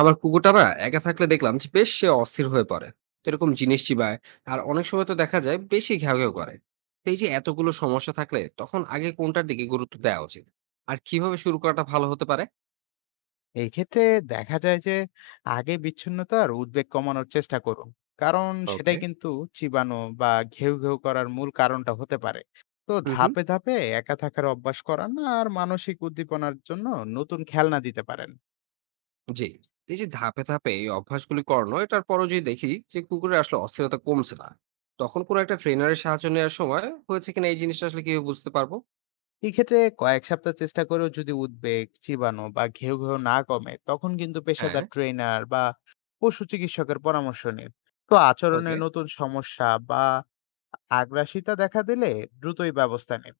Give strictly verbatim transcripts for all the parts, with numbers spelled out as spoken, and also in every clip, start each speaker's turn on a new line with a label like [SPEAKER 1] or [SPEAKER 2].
[SPEAKER 1] আমার কুকুরটা না একা থাকলে দেখলাম যে বেশ সে অস্থির হয়ে পড়ে। তো এরকম জিনিস চিবায়। আর অনেক সময় তো দেখা যায় বেশি ঘেউ ঘেউ করে। তো এই যে এতগুলো সমস্যা থাকলে তখন আগে কোনটার দিকে গুরুত্ব দেওয়া উচিত আর কিভাবে শুরু করাটা ভালো হতে পারে?
[SPEAKER 2] এই ক্ষেত্রে দেখা যায় যে আগে বিচ্ছিন্নতার উদ্বেগ কমানোর চেষ্টা করুন, কারণ
[SPEAKER 1] ওকে।
[SPEAKER 2] সেটাই কিন্তু চিবানো বা ঘেউ ঘেউ করার মূল কারণটা হতে পারে। তো
[SPEAKER 1] হুম হুম
[SPEAKER 2] ধাপে ধাপে একা থাকার অভ্যাস করান আর মানসিক উদ্দীপনার জন্য নতুন খেলনা দিতে পারেন।
[SPEAKER 1] জি। এই যে ধাপে ধাপে এই অভ্যাসগুলি করানো এটার পরও যদি দেখি যে কুকুরের আসলে অস্থিরতা কমছে না, তখন কোনো একটা ট্রেনারের সাহায্য নেওয়ার সময় হয়েছে কিনা এই জিনিসটা আসলে কিভাবে বুঝতে পারবো?
[SPEAKER 2] এই ক্ষেত্রে কয়েক সপ্তাহ চেষ্টা করেও যদি উদ্বেগ, চিবানো বা ঘেউ ঘেউ না কমে তখন কিন্তু
[SPEAKER 1] হ্যাঁ।
[SPEAKER 2] পেশাদার ট্রেনার বা পশু চিকিৎসকের পরামর্শ নিন। তো আচরণে
[SPEAKER 1] ওকে।
[SPEAKER 2] নতুন সমস্যা বা আগ্রাসিতা দেখা দিলে দ্রুতই ব্যবস্থা নিন।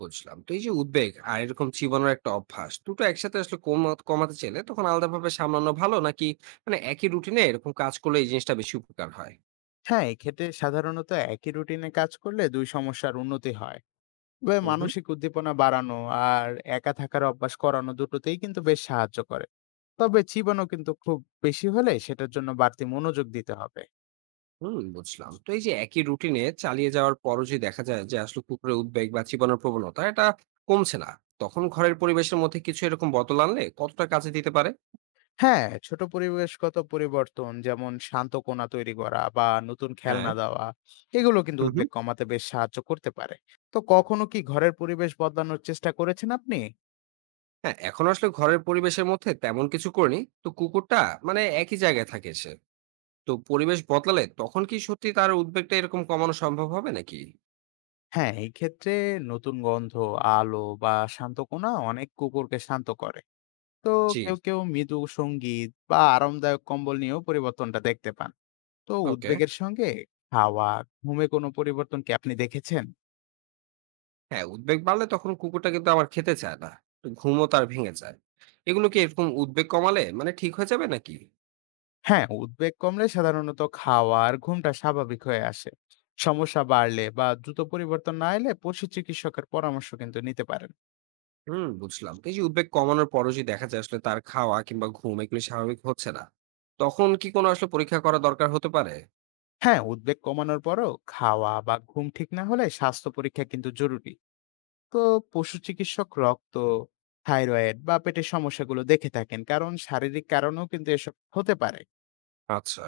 [SPEAKER 1] বুঝলাম। তো এই যে উদ্বেগ আর এরকম চিবানোর একটা অভ্যাস, দুটো একসাথে আসলে কমা কমাতে চাইলে তখন আলাদাভাবে সামলানো ভালো নাকি মানে একই রুটিনে এরকম কাজ করলে এই জিনিসটা বেশি উপকার হয়?
[SPEAKER 2] হ্যাঁ, এক্ষেত্রে সাধারণত একই রুটিনে কাজ করলে দুই সমস্যার উন্নতি হয়। তবে
[SPEAKER 1] হুম, হুম।
[SPEAKER 2] মানসিক উদ্দীপনা বাড়ানো আর একা থাকার অভ্যাস করানো দুটোতেই কিন্তু বেশ সাহায্য করে। তবে চিবানো কিন্তু খুব বেশি হলে সেটার জন্য বাড়তি মনোযোগ দিতে হবে।
[SPEAKER 1] হুম, বুঝলাম। তো এই যে একই রুটিনে চালিয়ে যাওয়ার পরও যদি দেখা যায় যে আসলে কুকুরের উদ্বেগ বা চিবানোর প্রবণতা এটা কমছে না, তখন ঘরের পরিবেশের মধ্যে কিছু এরকম বদল আনলে কতটা কাজে দিতে পারে?
[SPEAKER 2] হ্যাঁ, ছোট পরিবেশগত পরিবর্তন যেমন শান্ত কোণা তৈরি করা বা নতুন
[SPEAKER 1] হ্যাঁ।
[SPEAKER 2] খেলনা দেওয়া, এগুলো কিন্তু
[SPEAKER 1] হুম, হুম।
[SPEAKER 2] উদ্বেগ কমাতে বেশ সাহায্য করতে পারে। তো কখনো কি ঘরের পরিবেশ বদলানোর চেষ্টা করেছেন আপনি?
[SPEAKER 1] হ্যাঁ, এখনো আসলে ঘরের পরিবেশের মধ্যে তেমন কিছু করিনি। তো কুকুরটা মানে একই জায়গায় থাকে সে। তো পরিবেশ বদলালে তখন কি সত্যি তার উদ্বেগটা এরকম কমানো সম্ভব হবে নাকি?
[SPEAKER 2] হ্যাঁ, এই ক্ষেত্রে নতুন গন্ধ, আলো বা শান্ত কোণা অনেক কুকুরকে শান্ত করে। তো
[SPEAKER 1] জি।
[SPEAKER 2] কেউ, কেউ মৃদু সঙ্গীত বা আরামদায়ক কম্বল নিয়েও পরিবর্তনটা দেখতে পান। তো
[SPEAKER 1] ওকে।
[SPEAKER 2] উদ্বেগের সঙ্গে খাওয়া, ঘুমে কোনো পরিবর্তন কি আপনি দেখেছেন?
[SPEAKER 1] হ্যাঁ, উদ্বেগ বাড়লে তখন কুকুরটা কিন্তু আবার খেতে চায় না। তো ঘুমও তার ভেঙে যায়। এগুলো কি এরকম উদ্বেগ কমালে মানে ঠিক হয়ে যাবে নাকি?
[SPEAKER 2] হ্যাঁ, উদ্বেগ কমলে সাধারণত খাওয়া আর ঘুমটা স্বাভাবিক হয়ে আসে। সমস্যা বাড়লে বা দ্রুত পরিবর্তন না এলে পশু চিকিৎসকের পরামর্শ কিন্তু নিতে পারেন।
[SPEAKER 1] হুম, বুঝলাম। তো এই যে উদ্বেগ কমানোর পরও যদি দেখা যায় আসলে তার খাওয়া কিংবা ঘুম এগুলো স্বাভাবিক হচ্ছে না, তখন কি কোনো আসলে পরীক্ষা করা দরকার হতে পারে?
[SPEAKER 2] হ্যাঁ, উদ্বেগ কমানোর পরও খাওয়া বা ঘুম ঠিক না হলে স্বাস্থ্য পরীক্ষা কিন্তু জরুরি। তো পশু চিকিৎসক রক্ত, থাইরয়েড বা পেটের সমস্যাগুলো দেখে থাকেন, কারণ শারীরিক কারণেও কিন্তু এসব হতে পারে।
[SPEAKER 1] আচ্ছা।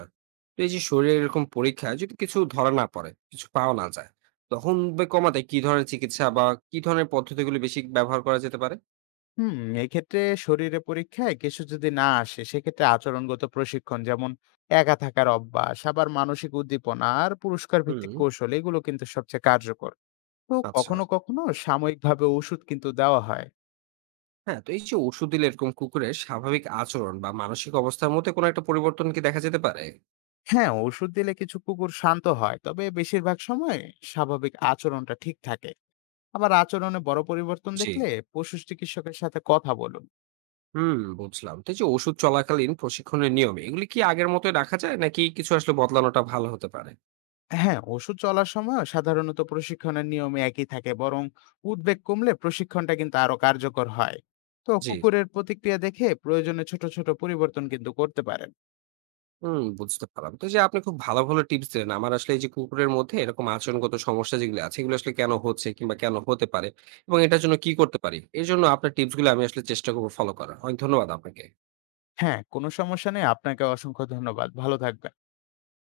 [SPEAKER 1] তো এই যে শরীরে এরকম পরীক্ষায় যদি কিছু ধরা না পড়ে, কিছু পাওয়া না যায়, তখন উদ্বেগ কমাতে কি ধরনের চিকিৎসা বা কি ধরনের পদ্ধতিগুলো বেশি ব্যবহার করা যেতে পারে?
[SPEAKER 2] হুম, এক্ষেত্রে শরীরে পরীক্ষায় কিছু যদি না আসে সেক্ষেত্রে আচরণগত প্রশিক্ষণ যেমন একা থাকার অভ্যাস, আবার মানসিক উদ্দীপনা আর পুরস্কার ভিত্তিক
[SPEAKER 1] হুম,
[SPEAKER 2] কৌশল, এগুলো কিন্তু সবচেয়ে কার্যকর। তো
[SPEAKER 1] আচ্ছা।
[SPEAKER 2] কখনো কখনো সাময়িকভাবে ওষুধ কিন্তু দেওয়া হয়।
[SPEAKER 1] হ্যাঁ, তো এই যে ওষুধ দিলে এরকম কুকুরের স্বাভাবিক আচরণ বা মানসিক অবস্থার মধ্যে কোনো একটা পরিবর্তন কি দেখা যেতে পারে?
[SPEAKER 2] হ্যাঁ, ওষুধ দিলে কিছু কুকুর শান্ত হয় তবে বেশিরভাগ সময় স্বাভাবিক আচরণটা ঠিক থাকে। আবার আচরণে বড় পরিবর্তন
[SPEAKER 1] জি।
[SPEAKER 2] দেখলে পশু চিকিৎসকের সাথে কথা বলুন।
[SPEAKER 1] হুম, বুঝলাম। তো এই যে ওষুধ চলাকালীন প্রশিক্ষণের নিয়ম, এগুলি কি আগের মতোই রাখা যায় নাকি কিছু আসলে বদলানোটা ভালো হতে পারে?
[SPEAKER 2] হ্যাঁ, ওষুধ চলার সময় সাধারণত প্রশিক্ষণের নিয়মে একই থাকে, বরং উদ্বেগ কমলে প্রশিক্ষণটা কিন্তু আরো কার্যকর হয়। তো
[SPEAKER 1] জি।
[SPEAKER 2] কুকুরের প্রতিক্রিয়া দেখে প্রয়োজনে ছোট ছোট পরিবর্তন কিন্তু করতে পারেন।
[SPEAKER 1] হুম, বুঝতে পারলাম। তো এই যে আপনি খুব ভালো, ভালো টিপস দিলেন। আমার আসলে এই যে কুকুরের মধ্যে এরকম আচরণগত সমস্যা যেগুলো আছে, এগুলো আসলে কেন হচ্ছে কিংবা কেন হতে পারে এবং এটার জন্য কি করতে পারি, এজন্য আপনার টিপসগুলো আমি আসলে চেষ্টা করব ফলো করার। অনেক ধন্যবাদ আপনাকে।
[SPEAKER 2] হ্যাঁ, কোনো সমস্যা নেই। আপনাকে অসংখ্য ধন্যবাদ, ভালো থাকবেন।